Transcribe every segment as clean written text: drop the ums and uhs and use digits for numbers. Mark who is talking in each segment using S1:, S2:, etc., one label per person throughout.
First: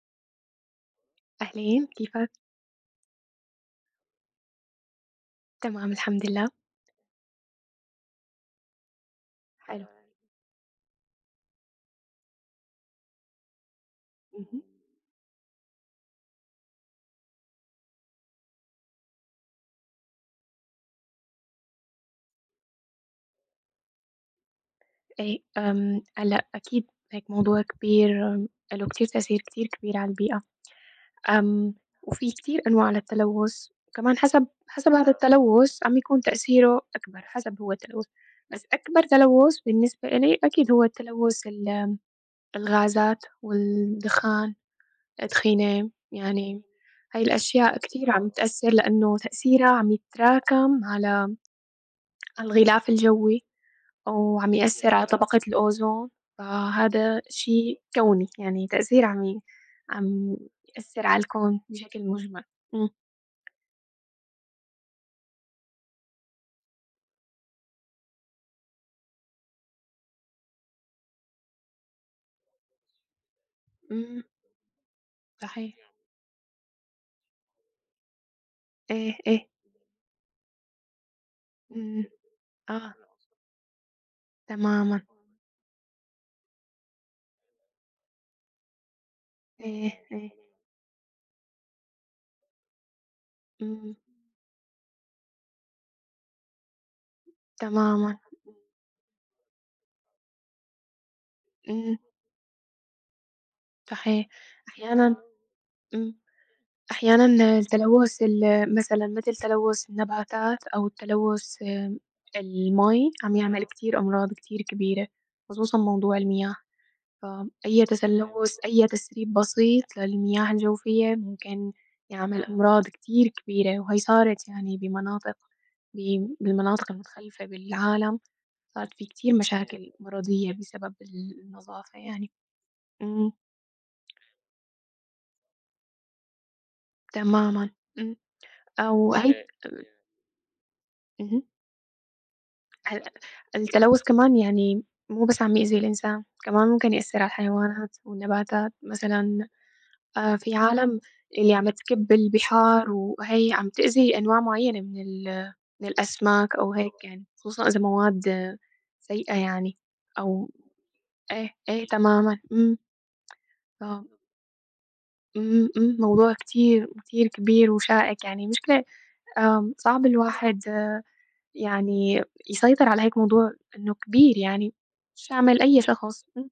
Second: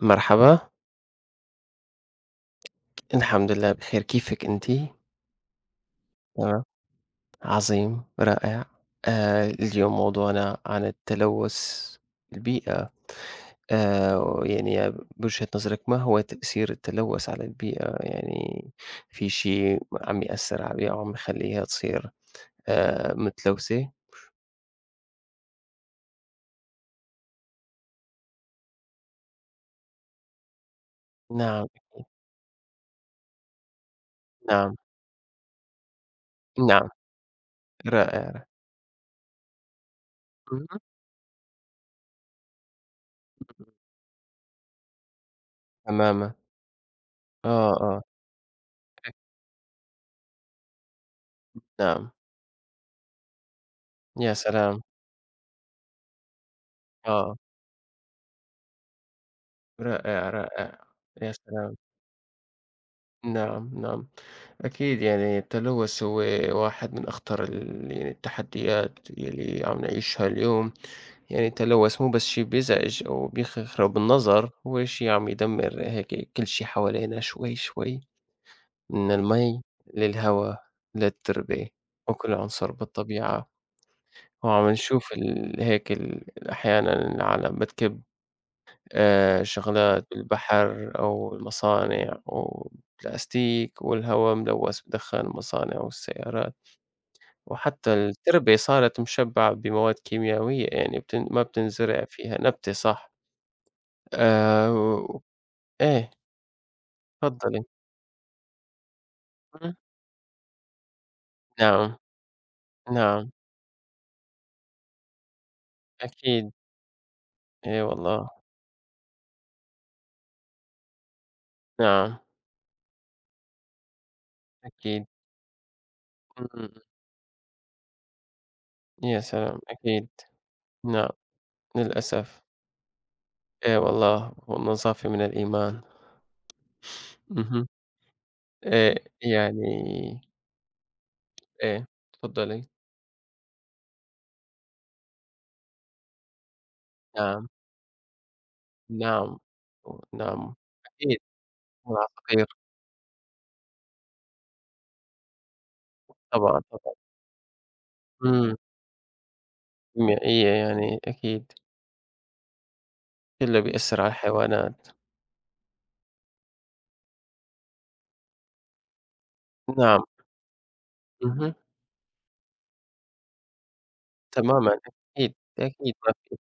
S1: مرحبا،
S2: أهلين، كيفك؟
S1: الحمد لله بخير، كيفِك أنتِ؟
S2: تمام الحمد لله.
S1: تمام، عظيم، رائع.
S2: حلو.
S1: اليوم موضوعنا عن التلوث البيئة. آآ،
S2: اهم.
S1: يعني بوجهة نظرِك ما هو تأثير التلوث على البيئة؟ يعني في شي عم يأثّر على البيئة وعم يخلّيها تصير متلوثة؟
S2: إيه، هلأ أكيد هيك موضوع كبير له كتير تأثير كتير كبير على البيئة،
S1: نعم،
S2: آمم، وفي كتير أنواع للتلوث، وكمان حسب
S1: نعم،
S2: حسب هذا التلوث عم يكون تأثيره
S1: نعم،
S2: أكبر، حسب هو التلوث،
S1: رائع.
S2: بس أكبر تلوث بالنسبة إلي
S1: اهم،
S2: أكيد هو التلوث الغازات والدخان، الأدخنة،
S1: تمامًا.
S2: يعني هاي
S1: آه،
S2: الأشياء
S1: آه،
S2: كتير عم تأثر لأنه تأثيرها عم يتراكم على
S1: نعم،
S2: على الغلاف الجوي.
S1: يا
S2: وعم
S1: سلام!
S2: يأثّر على طبقة الأوزون، فهذا
S1: آه،
S2: شيء كوني، يعني تأثير عميق،
S1: رائع،
S2: عم
S1: رائع،
S2: يأثّر على
S1: يا
S2: الكون
S1: سلام.
S2: بشكل مُجمل. إمم،
S1: نعم، نعم، أكيد يعني التلوث هو واحد من أخطر يعني التحديات يلي عم نعيشها اليوم، يعني التلوث مو بس شي بيزعج أو بيخرب
S2: إمم،
S1: النظر، هو شي عم يدمر
S2: صحيح،
S1: هيك كل شي حوالينا شوي شوي، من
S2: إيه، إيه،
S1: المي للهوا للتربة
S2: إمم،
S1: وكل عنصر
S2: آه،
S1: بالطبيعة، وعم
S2: تمامًا،
S1: نشوف ال هيك ال أحيانًا العالم بتكب
S2: إيه،
S1: شغلات
S2: إيه،
S1: بالبحر أو المصانع والبلاستيك
S2: إمم،
S1: والهوا ملوث بدخان المصانع والسيارات، وحتى
S2: تمامًا،
S1: التربة صارت مشبعة بمواد كيميائية يعني ما
S2: إمم،
S1: بتنزرع فيها نبتة صح.
S2: صحيح،
S1: و
S2: أحيانًا
S1: إيه
S2: إمم، أحيانًا
S1: تفضّلي.
S2: التلوث مثلًا مثل
S1: إمم.
S2: تلوث النباتات أو التلوث
S1: نعم،
S2: المَي
S1: نعم
S2: عم يعمل كتير أمراض كتير كبيرة، خصوصًا موضوع
S1: أكيد.
S2: المياه.
S1: إي
S2: فأي
S1: والله.
S2: تسلُّس، أي تسريب بسيط للمياه الجوفية ممكن
S1: نعم
S2: يعمل أمراض كتير كبيرة، وهي صارت يعني
S1: أكيد.
S2: بمناطق ب
S1: إمم، إمم.
S2: بالمناطق المتخلفة بالعالم، صارت في
S1: يا
S2: كتير
S1: سلام
S2: مشاكل
S1: أكيد.
S2: مرضية بسبب
S1: نعم
S2: النظافة يعني.
S1: للأسف.
S2: إمم،
S1: إي والله والنظافة من الإيمان. اهم.
S2: تمامًا، إمم،
S1: آآ
S2: أو هي
S1: يعني
S2: اهم،
S1: إيه، تفضّلي.
S2: هل التلوث كمان يعني مو بس عم يأذي الإنسان، كمان ممكن يأثّر على
S1: نعم،
S2: الحيوانات والنباتات
S1: نعم،
S2: مثلًا
S1: نعم،
S2: في عالم
S1: أكيد
S2: اللي عم
S1: تكون
S2: تكِب
S1: عصافير،
S2: البحار وهي عم تأذي أنواع معيّنة من من الأسماك
S1: طبعًا،
S2: أو
S1: طبعًا،
S2: هيك يعني، خصوصًا إذا مواد
S1: إمم،
S2: سيئة يعني
S1: 100%
S2: أو
S1: يعني
S2: إيه،
S1: أكيد،
S2: إيه تمامًا، إمم،
S1: كلّه بيأثّر على
S2: ف
S1: الحيوانات،
S2: إمم، إمم، موضوع كتير، كتير كبير وشائك يعني مشكلة
S1: نعم،
S2: صعب الواحد
S1: اهم،
S2: يعني يسيطر على هيك موضوع إنه كبير يعني،
S1: تمامًا،
S2: مش
S1: أكيد،
S2: عمل أي
S1: أكيد ما
S2: شخص،
S1: في
S2: إمم،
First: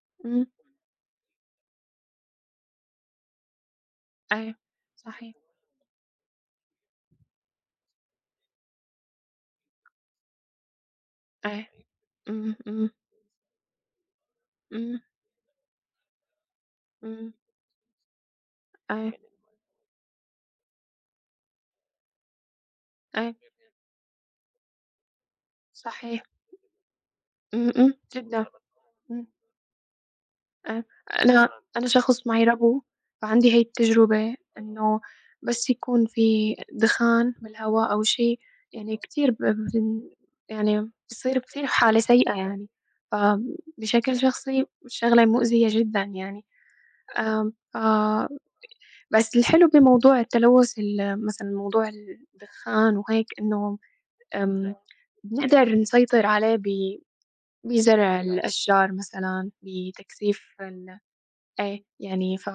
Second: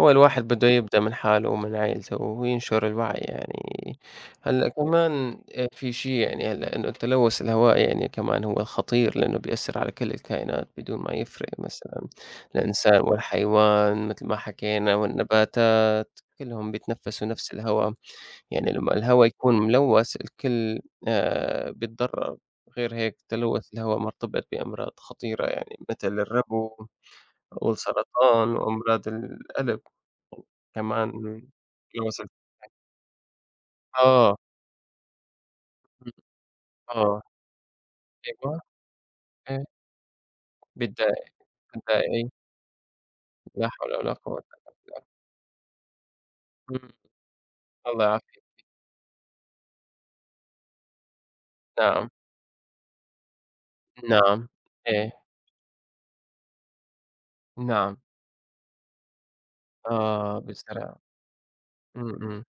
S1: هو
S2: إمم،
S1: الواحد بده يبدأ من حاله ومن عيلته وينشر الوعي يعني،
S2: أيوه،
S1: هلأ
S2: صحيح،
S1: كمان في شي يعني هلأ إنه التلوث الهوائي يعني كمان هو خطير لإنه بيأثّر على كل الكائنات بدون ما يفرق
S2: أيوه،
S1: مثلًا
S2: إمم، إمم،
S1: الإنسان والحيوان متل ما حكينا
S2: إمم،
S1: والنباتات. كلّهم بيتنفّسوا
S2: إمم،
S1: نفس الهوا، يعني لمّا
S2: أيوه،
S1: الهوا يكون ملوَّث الكل بيتضرّر، غير هيك
S2: أيوه،
S1: تلوث الهوا مرتبط بأمراض خطيرة يعني مثل
S2: صحيح.
S1: الربو
S2: إمم، إمم، جدًا،
S1: والسرطان وأمراض
S2: إمم،
S1: القلب
S2: آآ
S1: كمان
S2: أنا أنا
S1: تلوث
S2: شخص
S1: ال
S2: معيربو، فعندي هاي
S1: آه،
S2: التجربة إنه بس يكون
S1: إمم،
S2: في
S1: آه،
S2: دخان بالهوا أو شي
S1: أيوه،
S2: يعني كتير ب
S1: إيه،
S2: بن يعني
S1: بتضايق
S2: بتصير كتير حالة
S1: بتضايق
S2: سيئة يعني،
S1: لا حول ولا
S2: فبشكل
S1: قوة
S2: شخصي
S1: إلا بالله،
S2: شغلة مؤذية جدًا يعني،
S1: إمم،
S2: آمم، ف
S1: الله يعافيك،
S2: بس الحلو بموضوع التلوث مثلًا موضوع
S1: نعم،
S2: الدخان وهيك إنه
S1: نعم،
S2: آمم،
S1: إيه،
S2: بنقدر نسيطر عليه
S1: نعم،
S2: بزرع الأشجار مثلًا،
S1: آه
S2: بتكثيف
S1: بالزرع،
S2: إيه،
S1: إمم،
S2: يعني
S1: إمم،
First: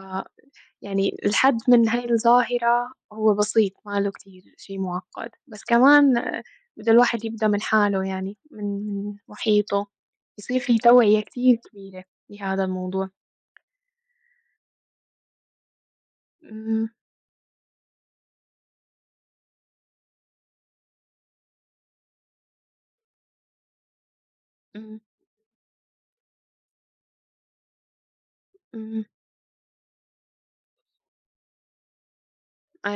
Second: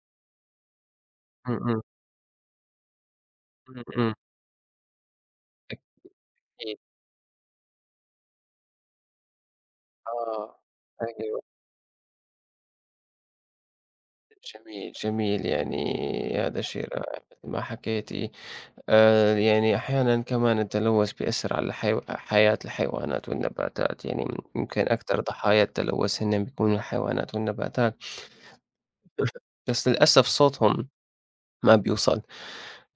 S2: يعني
S1: إمم،
S2: الحد
S1: إمم،
S2: من هاي الظاهرة هو بسيط،
S1: إمم،
S2: ما له
S1: إمم،
S2: كتير شي معقّد، بس كمان
S1: أكيد.
S2: بده الواحد يبدأ من حاله يعني، من محيطه،
S1: آه،
S2: يصير في توعية
S1: أيوه،
S2: كتير كبيرة بهذا الموضوع.
S1: جميل، جميل، يعني هذا الشيء
S2: إمم،
S1: رائع مثل ما حكيتِ، يعني أحيانًا كمان التلوث بيأثّر على حياة الحيوانات والنباتات، يعني يمكن
S2: إمم،
S1: أكثر ضحايا التلوث هن بيكونوا الحيوانات والنباتات،
S2: إمم،
S1: بس للأسف صوتهم ما بيوصل،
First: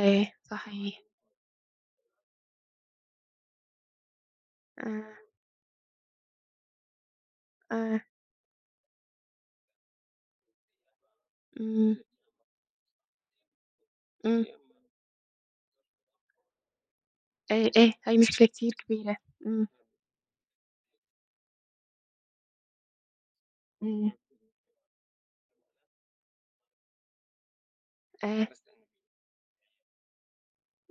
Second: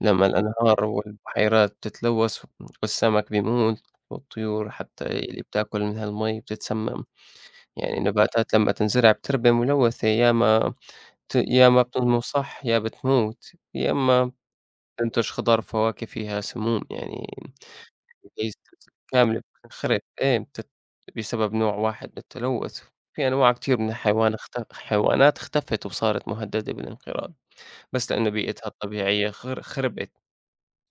S1: لمّا الأنهار
S2: صحيح،
S1: والبحيرات بتتلوث والسمك بيموت والطيور حتى
S2: آه،
S1: اللي بتاكل من هالمي بتتسمم، يعني
S2: آه،
S1: النباتات لمّا تنزرع بتربى ملوثة ياما يا ما
S2: إمم،
S1: بتنمو صح يا بتموت، يا إمّا
S2: إمم،
S1: بتنتج خضار فواكه فيها سموم يعني
S2: إيه، إيه، هاي مشكلة
S1: بحيث
S2: كتير كبيرة،
S1: كاملة
S2: إمم،
S1: بتنخرب إيه بتت بسبب نوع واحد من التلوث، في أنواع كتير من
S2: إمم،
S1: الحيوان اخت حيوانات اختفت وصارت مهددة بالانقراض، بس لإنه
S2: إيه.
S1: بيئتها الطبيعية خربت.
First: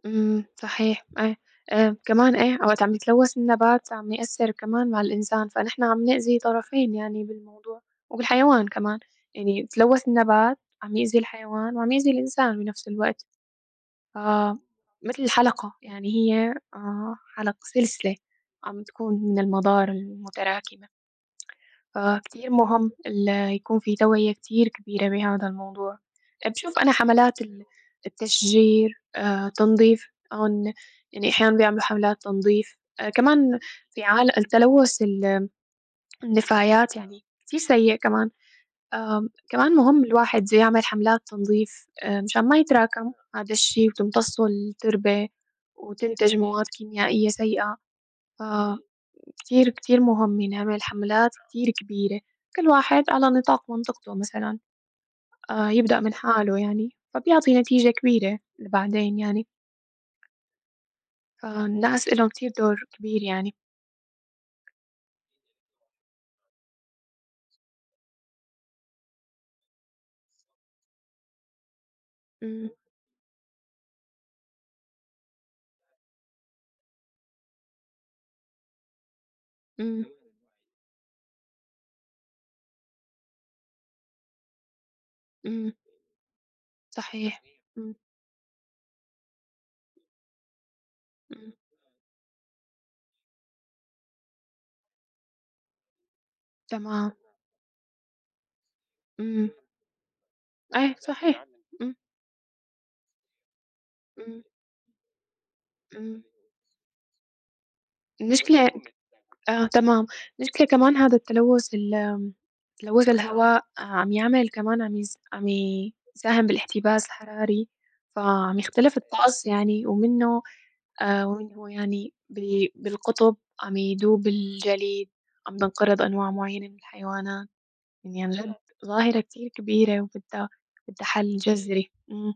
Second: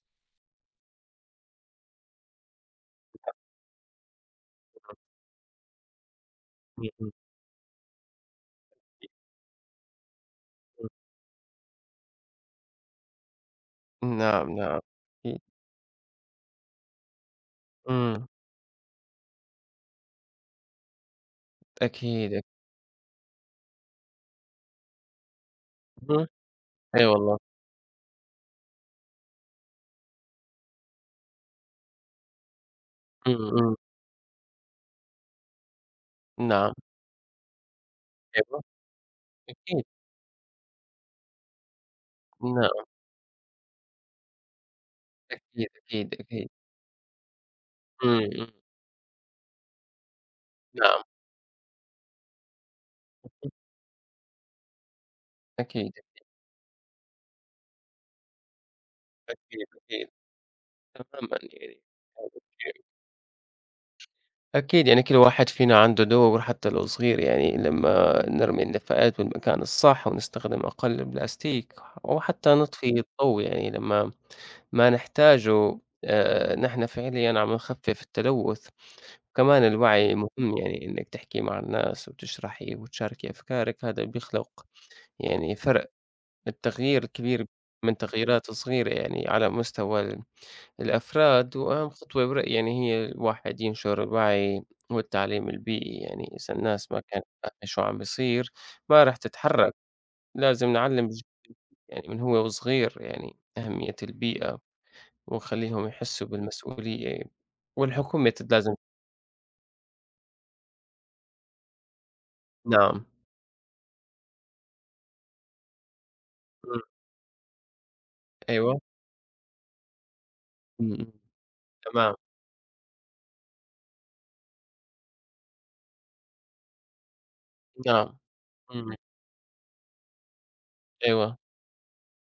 S2: إمم، صحيح أي كمان إيه، وقت عم يتلوث النبات عم يأثّر كمان على الإنسان، فنحن عم نأذي
S1: إمم،
S2: طرفين
S1: إمم،
S2: يعني بالموضوع، وبالحيوان كمان، يعني تلوث النبات
S1: إمم.
S2: عم يأذي الحيوان وعم يأذي الإنسان بنفس الوقت، ف
S1: نعم، نعم،
S2: متل
S1: أكيد.
S2: الحلقة يعني هي حلق سلسلة
S1: إمم،
S2: عم تكون من المضار المتراكمة.
S1: أكيد،
S2: فكتير مهم يكون في توعية كتير كبيرة بهذا الموضوع.
S1: اهم،
S2: بشوف أنا
S1: أي والله.
S2: حملات التشجير، تنضيف هون يعني أحيانًا بيعملوا حملات تنضيف،
S1: إمم،
S2: كمان
S1: إمم،
S2: في التلوث
S1: نعم،
S2: النفايات يعني كتير سيء كمان،
S1: أيوه،
S2: كمان
S1: أكيد،
S2: مهم الواحد يعمل حملات تنظيف، مشان ما
S1: نعم،
S2: يتراكم هذا الشي وتمتصه التربة
S1: أكيد، أكيد،
S2: وتنتج
S1: أكيد.
S2: مواد كيميائية سيئة،
S1: إمم،
S2: ف
S1: إمم،
S2: كتير، كتير مهم، يعني نعمل
S1: نعم،
S2: حملات كتير كبيرة، كل واحد على نطاق منطقته مثلًا،
S1: أكيد.
S2: يبدأ من حاله يعني، فبيعطي نتيجة كبيرة بعدين يعني،
S1: أكيد، أكيد، تمامًا يعني
S2: فالناس إلهم كتير دور كبير يعني.
S1: أكيد يعني كل واحد فينا عنده دور حتى لو صغير يعني لمّا نرمي النفايات بالمكان الصح ونستخدم أقل بلاستيك، وحتى
S2: إمم،
S1: نطفي الضوء يعني لمّا ما نحتاجه نحن فعليًا عم نخفف التلوث، كمان
S2: إمم،
S1: الوعي مهم يعني إنك تحكي مع الناس وتشرحي وتشاركي أفكارك هذا بيخلق يعني
S2: إمم،
S1: فرق، التغيير
S2: صحيح،
S1: الكبير
S2: إمم،
S1: من تغييرات صغيرة يعني على مستوى
S2: إمم،
S1: الأفراد وأهم خطوة برأيي يعني هي الواحد ينشر الوعي والتعليم البيئي يعني إذا الناس ما
S2: تمام،
S1: كانت فاهمة شو عم بيصير ما راح
S2: إمم،
S1: تتحرك لازم
S2: إيه
S1: نعلم
S2: صحيح، إمم،
S1: يعني من وصغير يعني أهمية
S2: إمم،
S1: البيئة ونخليهم
S2: إمم،
S1: يحسوا بالمسؤولية والحكومة
S2: المشكلة
S1: لازم
S2: آه تمام، المشكلة كمان هذا التلوث ال آمم،
S1: نعم
S2: تلوث الهواء عم يعمل كمان عم يساهم
S1: مم.
S2: بالاحتباس الحراري، فعم
S1: أيوة
S2: يختلف الطقس يعني
S1: م- م.
S2: ومنه يعني
S1: تمام
S2: بالقطب عم يدوب الجليد، عم تنقرض أنواع معينة من الحيوانات،
S1: نعم
S2: يعني عن جد
S1: مم.
S2: ظاهرة كتير كبيرة بدها حل
S1: أيوة
S2: جذري. إمم،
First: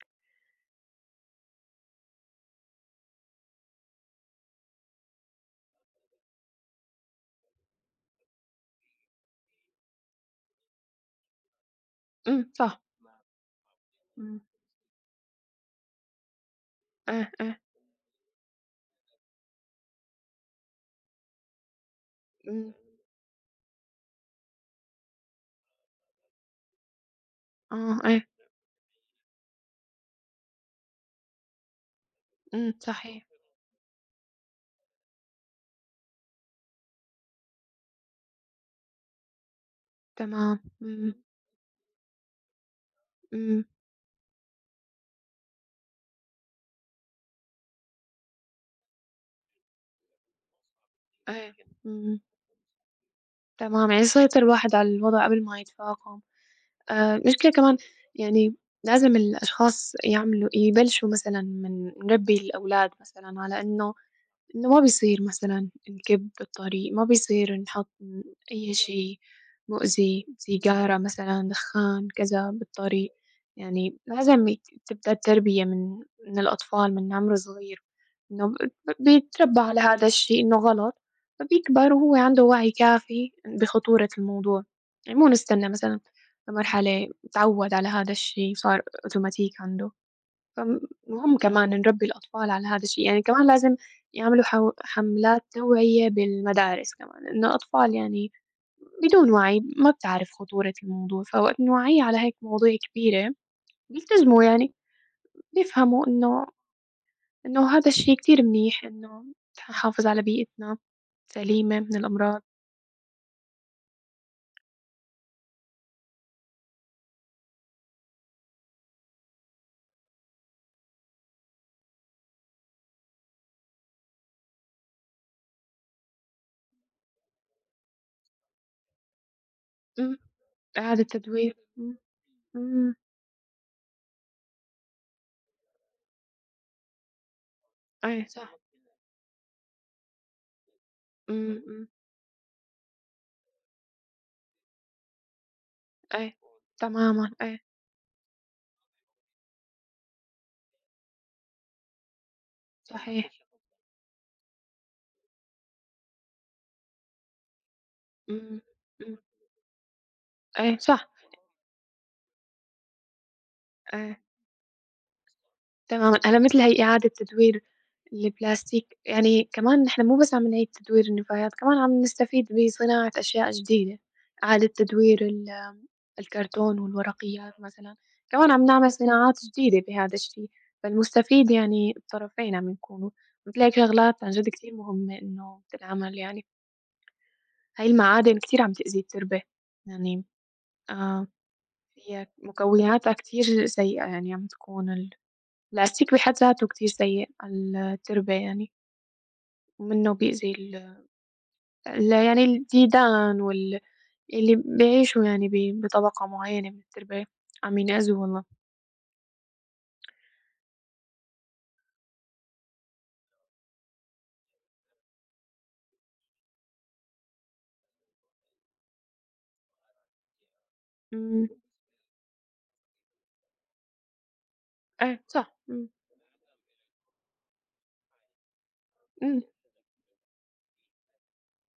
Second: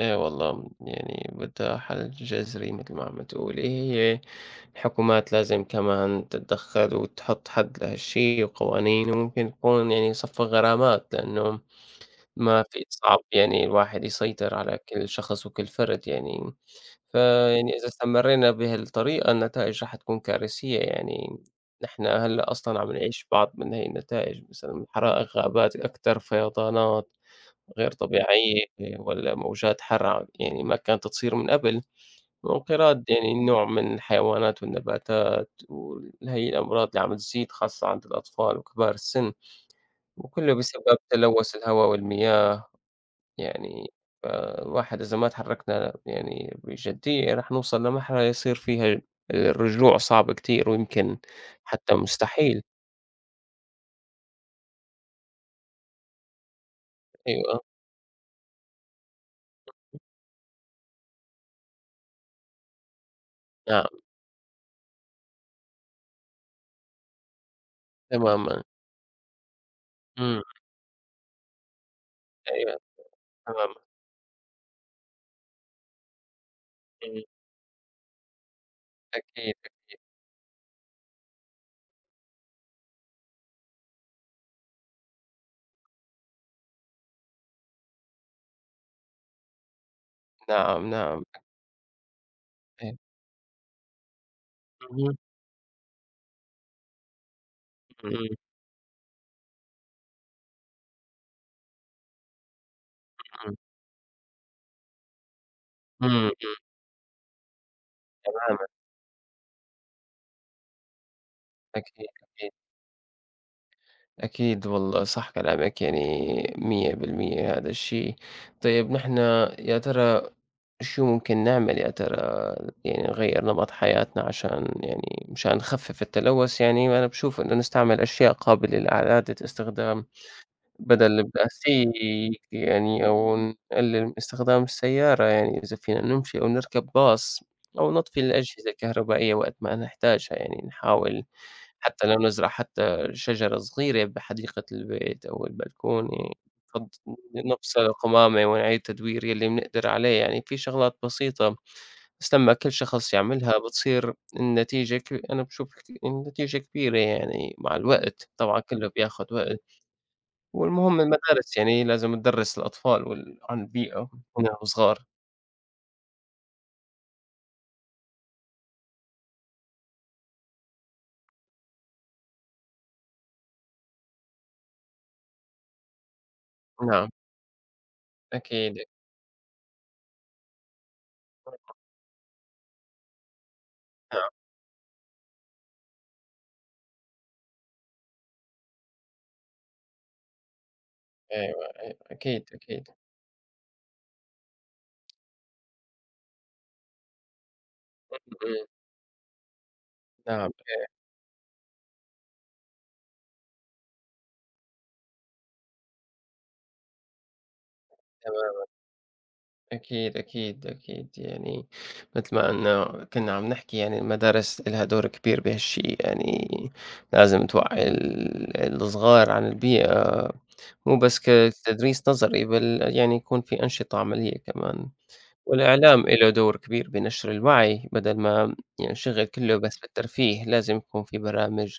S1: إيه والله، يعني بدها حل جذري مثل ما عم تقولي، هي الحكومات لازم كمان تتدخّل وتحط حد لهالشي وقوانين، وممكن تكون يعني صفّى غرامات، لإنه
S2: إمم،
S1: ما
S2: صح،
S1: في صعب يعني الواحد
S2: إمم،
S1: يسيطر على كل شخص وكل فرد يعني،
S2: إيه، إيه،
S1: إذا استمرينا بهالطريقة النتائج رح تكون كارثية يعني، نحن هلأ
S2: إمم،
S1: أصلًا عم نعيش بعض من هي النتائج مثلًا حرائق غابات أكتر، فيضانات. غير
S2: آه، إيه،
S1: طبيعية والّا موجات حَرّ يعني ما كانت تصير من قبل،
S2: إمم،
S1: وانقراض
S2: صحيح،
S1: يعني نوع من الحيوانات والنباتات وهي الأمراض اللي عم تزيد خاصة عند الأطفال وكبار السن، وكلّه
S2: تمام،
S1: بسبب
S2: إمم،
S1: تلوث الهواء والمياه
S2: إمم،
S1: يعني، فالواحد إذا ما تحركنا يعني بجدية رح نوصل لمرحلة يصير فيها الرجوع صعب كتير ويمكن
S2: إيه،
S1: حتى
S2: إمم.
S1: مستحيل،
S2: تمام، يعني سيطر الواحد على الوضع قبل ما يتفاقم. المشكلة
S1: أيوه،
S2: كمان يعني لازم الأشخاص يبلشوا مثلًا من نربّي الأولاد مثلًا على
S1: نعم
S2: إنه ما بيصير مثلًا نكب بالطريق، ما بيصير نحط
S1: تمامًا،
S2: أي شي مؤذي،
S1: إمم،
S2: سيجارة مثلًا، دخان، كذا
S1: أيوه
S2: بالطريق،
S1: تمامًا،
S2: يعني لازم يك تبدأ التربية من الأطفال من
S1: إمم،
S2: عمر صغير، إنه
S1: أكيد،
S2: بيتربى على هذا الشي إنه غلط، فبيكبر وهو عنده وعي كافي بخطورة الموضوع، يعني مو نستنى مثلًا لمرحلة اتعود على هذا الشي صار أوتوماتيك عنده.
S1: نعم، نعم،
S2: فمهم كمان نربّي الأطفال على هذا
S1: إيه،
S2: الشي، يعني كمان لازم يعملوا حو
S1: اهم.
S2: حملات توعية بالمدارس كمان، إنه الأطفال
S1: إمم،
S2: يعني بدون وعي ما بتعرف خطورة الموضوع، فوقت نوعّيه على هيك مواضيع كبيرة
S1: إمم،
S2: بيلتزموا يعني، بيفهموا
S1: إمم، إمم،
S2: إنه هذا الشي كتير
S1: تمامًا
S2: منيح إنه نحافظ على بيئتنا سليمة من
S1: أكيد،
S2: الأمراض،
S1: أكيد، أكيد والله صح كلامك يعني 100% هذا الشيء، طيب نحن يا ترى شو ممكن نعمل يا ترى يعني نغيّر نمط حياتنا عشان يعني مشان نخفف التلوث يعني أنا باشوف إنه نستعمل أشياء قابلة لإعادة استخدام.
S2: إمم، إعادة
S1: بدل نبقى
S2: تدوير،
S1: سيك
S2: إمم، إمم،
S1: يعني أو نقلل من استخدام السيارة يعني إذا فينا نمشي أو نركب باص أو نطفي
S2: أي صح،
S1: الأجهزة الكهربائية وقت ما نحتاجها يعني نحاول
S2: إمم، إمم،
S1: حتى لو نزرع حتى شجرة صغيرة بحديقة البيت أو البلكونة
S2: أي،
S1: فض-
S2: تمامًا، أي،
S1: نفصل القمامة ونعيد تدوير يلي بنقدر عليه يعني في شغلات بسيطة بس لما كل شخص
S2: صحيح،
S1: يعملها بتصير أنا بشوف النتيجة كبيرة يعني مع الوقت طبعا
S2: إمم،
S1: كله
S2: إمم،
S1: بياخد وقت
S2: أي،
S1: والمهم
S2: صح،
S1: المدارس يعني لازم تدرّس الأطفال عن البيئة
S2: أي.
S1: هُم وصغار،
S2: تمامًا، أنا مثل هي إعادة تدوير البلاستيك، يعني كمان نحن مو بس عم نعيد تدوير النفايات، كمان عم نستفيد بصناعة أشياء جديدة، إعادة تدوير الكرتون
S1: نعم
S2: والورقيات مثلًا، كمان عم
S1: أكيد،
S2: نعمل صناعات جديدة بهذا الشي، فالمستفيد يعني الطرفين عم يكونوا، مثل هيك شغلات عن جد كتير مهمة إنه تنعمل يعني، هاي المعادن كتير عم تأذي التربة، يعني آه،
S1: أيوه، أيوه،
S2: هي
S1: أكيد، أكيد،
S2: مكوناتها كتير سيئة يعني عم تكون العسيل بحد ذاته كتير سيء على التربة
S1: إمم،
S2: يعني، ومنّه
S1: نعم،
S2: بيأذي ال
S1: إيه،
S2: ال يعني الديدان اللي بيعيشوا يعني بطبقة معيّنة من التربة، عم ينأذوا والله.
S1: تمام، أكيد، أكيد، أكيد، يعني متل ما إنه كنا عم نحكي يعني المدارس إلها دور كبير بهالشيء، يعني لازم توعّي الصغار عن البيئة، مو بس
S2: إمم،
S1: تدريس نظري بل يعني يكون في أنشطة عملية كمان.
S2: إيه صح، إمم،
S1: والإعلام إله دور كبير بنشر الوعي بدل ما ينشغل
S2: إمم،
S1: كله بس بالترفيه، لازم يكون في برامج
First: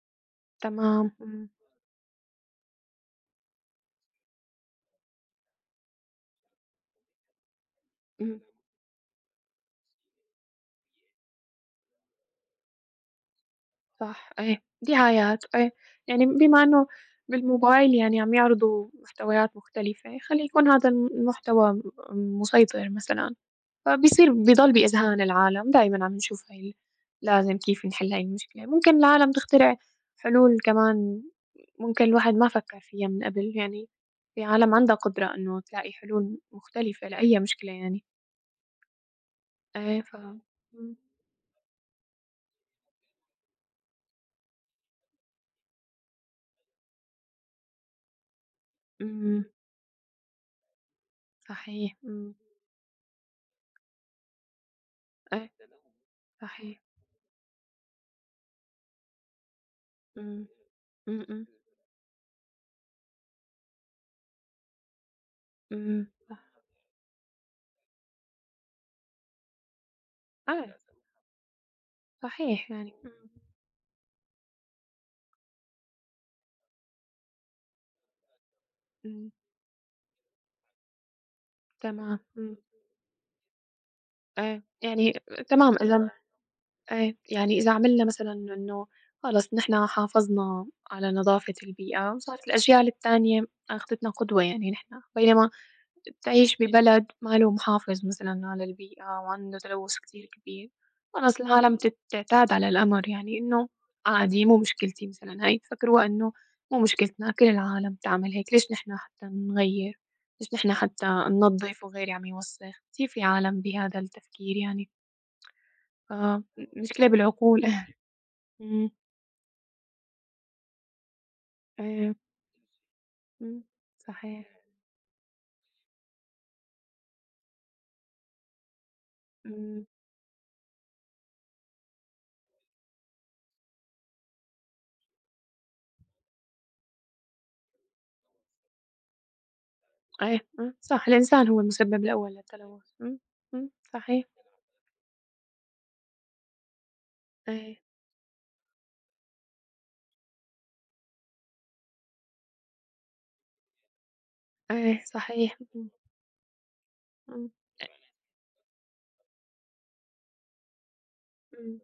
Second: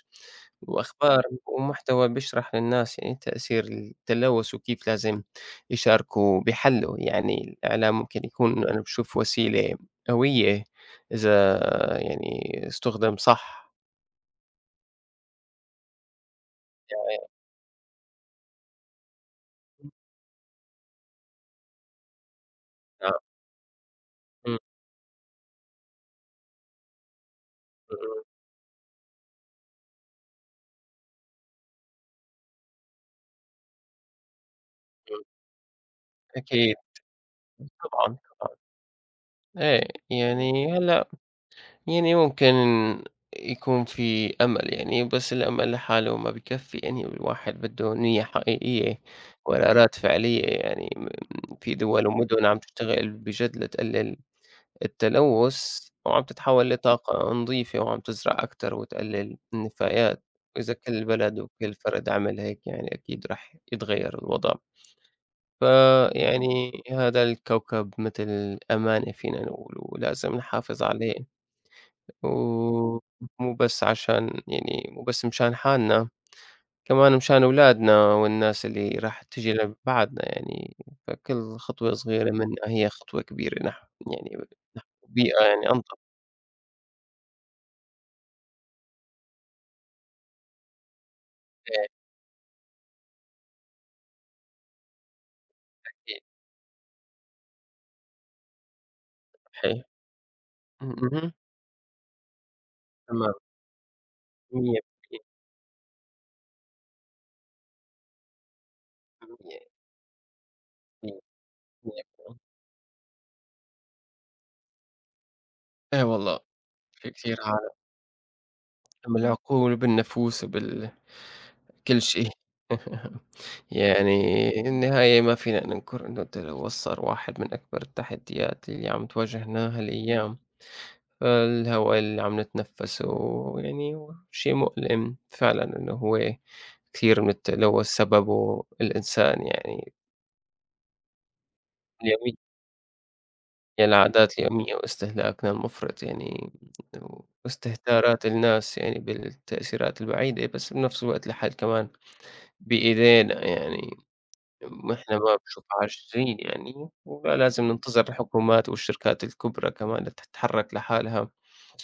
S2: تمام،
S1: وأخبار
S2: إمم،
S1: ومحتوى بيشرح للناس يعني تأثير التلوث وكيف لازم يشاركوا بحله، يعني الإعلام ممكن
S2: إمم،
S1: يكون أنا باشوف وسيلة قوية إذا يعني استُخدم صح
S2: صح، إيه، دعايات، إيه، يعني بما إنه
S1: يعني.
S2: بالموبايل يعني عم يعرضوا محتويات مختلفة، خلّي يكون هذا المحتوى مسيطر
S1: آه،
S2: مثلًا. فبيصير
S1: إمم،
S2: بيضل بإذهان العالم دايمًا عم نشوف هاي لازم كيف نحل هاي
S1: إمم،
S2: المشكلة، ممكن العالم تخترع حلول كمان ممكن الواحد ما فكّر فيها من قبل، يعني في عالم عندها
S1: إمم،
S2: قدرة إنه تلاقي حلول
S1: أكيد
S2: مختلفة لأي مشكلة يعني،
S1: طبعًا، طبعًا، إيه،
S2: إيه ف
S1: يعني
S2: إمم،
S1: هلأ يعني ممكن يكون في أمل يعني، بس الأمل لحاله ما بيكفّي، يعني الواحد بده نيّة حقيقية
S2: إمم،
S1: وقرارات فعلية يعني. في
S2: صحيح،
S1: دول
S2: إمم،
S1: ومدن عم تشتغل بجد لتقلل
S2: إيه
S1: التلوث وعم تتحول
S2: صحيح،
S1: لطاقة نضيفة وعم تزرع أكتر وتقلل النفايات،
S2: إمم،
S1: وإذا كل
S2: إمم،
S1: بلد
S2: إمم،
S1: وكل فرد عمل هيك يعني أكيد رح يتغيّر الوضع،
S2: إمم، صح،
S1: فيعني هذا الكوكب مثل أمانة فينا نقول ولازم
S2: إيه
S1: نحافظ عليه.
S2: صحيح يعني،
S1: و
S2: إمم،
S1: مو بس عشان يعني مو بس مشان حالنا، كمان مشان أولادنا والناس اللي راح
S2: إمم،
S1: تيجي ل بعدنا يعني، فكل خطوة
S2: تمام،
S1: صغيرة منا
S2: إمم،
S1: هي خطوة كبيرة نحو يعني
S2: إيه يعني
S1: بيئة يعني
S2: تمام
S1: أنظف.
S2: إذا إيه، يعني إذا عملنا مثلًا إنه خلص نحن حافظنا على نظافة
S1: إيه،
S2: البيئة، صارت الأجيال التانية أخدتنا قدوة يعني نحن، بينما
S1: إيه،
S2: تعيش ببلد ماله محافظ مثلًا على البيئة وعنده
S1: صحيح.
S2: تلوث كتير كبير،
S1: اهم، اهم،
S2: خلص العالم تعتاد على الأمر
S1: تمام
S2: يعني إنه عادي مو مشكلتي
S1: 100%
S2: مثلًا هاي، يفكروها إنه مو مشكلتنا كل العالم بتعمل هيك، ليش نحن حتى
S1: 100%
S2: نغيّر، ليش نحن حتى ننظف وغيري عم
S1: 100%
S2: يوسخ، كتير في عالم بهذا التفكير يعني،
S1: إي والله،
S2: فمشكلة
S1: شي كثير ع
S2: بالعقول. إمم،
S1: بالعقول وبالنفوس كل
S2: أيوه،
S1: شيء
S2: إمم،
S1: يعني
S2: صحيح،
S1: النهاية ما فينا ننكر إنه التلوث صار واحد من أكبر التحديات اللي عم تواجهنا
S2: إمم،
S1: هالأيام، فالهواء اللي عم نتنفسه يعني شيء مؤلم فعلًا إنه هو كثير من التلوث سببه الإنسان يعني
S2: أيوه، إمم، صح، الإنسان هو المسبب الأول
S1: اليومية
S2: للتلوث، إمم، إمم، صحيح،
S1: العادات اليومية واستهلاكنا المفرط يعني
S2: أيوه،
S1: واستهتارات الناس يعني بالتأثيرات البعيدة، بس بنفس الوقت لحد كمان بإيدينا يعني،
S2: أيوه،
S1: وإحنا ما
S2: صحيح،
S1: بشوف
S2: إمم،
S1: عاجزين يعني،
S2: إمم،
S1: ولازم ننتظر الحكومات والشركات الكبرى كمان تتحرك لحالها،
S2: إمم،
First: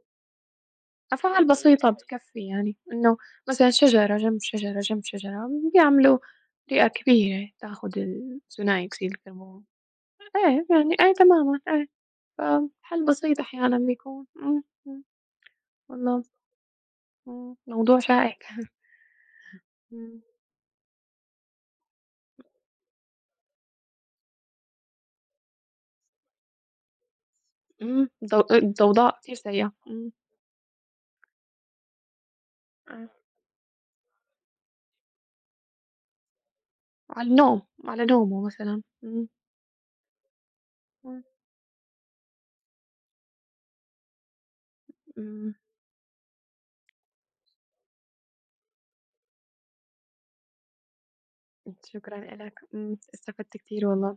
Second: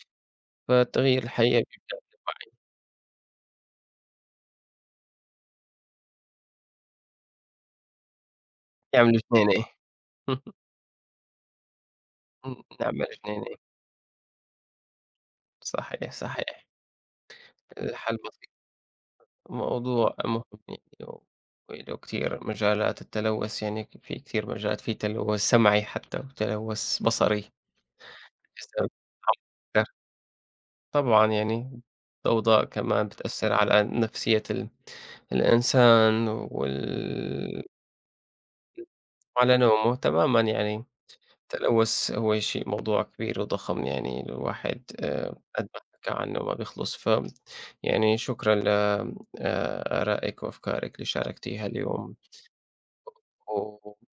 S1: فالتغيير
S2: أفعال
S1: الحقيقي
S2: بسيطة
S1: بيبدأ
S2: بتكفّي
S1: بالوعي،
S2: يعني، إنه مثلًا شجرة جنب شجرة جنب شجرة بيعملوا بيئة كبيرة تاخد الثاني أكسيد
S1: يعملوا اثنينه
S2: الكربون، إيه يعني إيه تمامًا، إيه،
S1: نعمل
S2: فحل بسيط
S1: اثنينه،
S2: أحيانًا بيكون، إمم، إمم،
S1: صحيح،
S2: والله،
S1: صحيح،
S2: إمم، موضوع
S1: الحل
S2: شائك،
S1: بسيط، موضوع
S2: إمم،
S1: مهم يعني وله كتير مجالات التلوث يعني في كتير مجالات، في تلوث سمعي حتى وتلوث بصري
S2: إمم،
S1: يسلم.
S2: الضوضاء كتير سيئة، إمم،
S1: طبعًا يعني الضوضاء كمان
S2: أيوه.
S1: بتأثّر على نفسية الإنسان
S2: على النوم، على نومه مثلًا. إمم،
S1: وعلى نومه تمامًا يعني،
S2: إمم،
S1: التلوث هو شيء موضوع كبير وضخم يعني الواحد
S2: إمم.
S1: قد ما حكى عنه ما بيخلص، ف يعني شكرًا ل آرائِك وأفكارِك اللي شاركتيها اليوم،
S2: شكرًا لك، إمم، استفدت
S1: و
S2: كتير والله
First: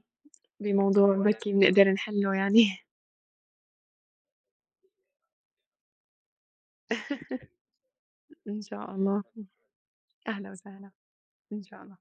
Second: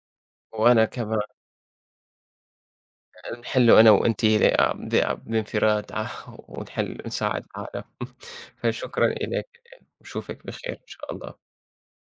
S1: وأنا
S2: بموضوع
S1: كمان
S2: وأنا بركي بنقدر نحلّه يعني
S1: نحلّه أنا وأنتِ لأ بانفراد ونحل نساعد العالم،
S2: إن شاء
S1: فشكرًا
S2: الله.
S1: إليك واشوفِك
S2: أهلًا
S1: بخير إن
S2: وسهلًا،
S1: شاء الله.
S2: إن شاء الله.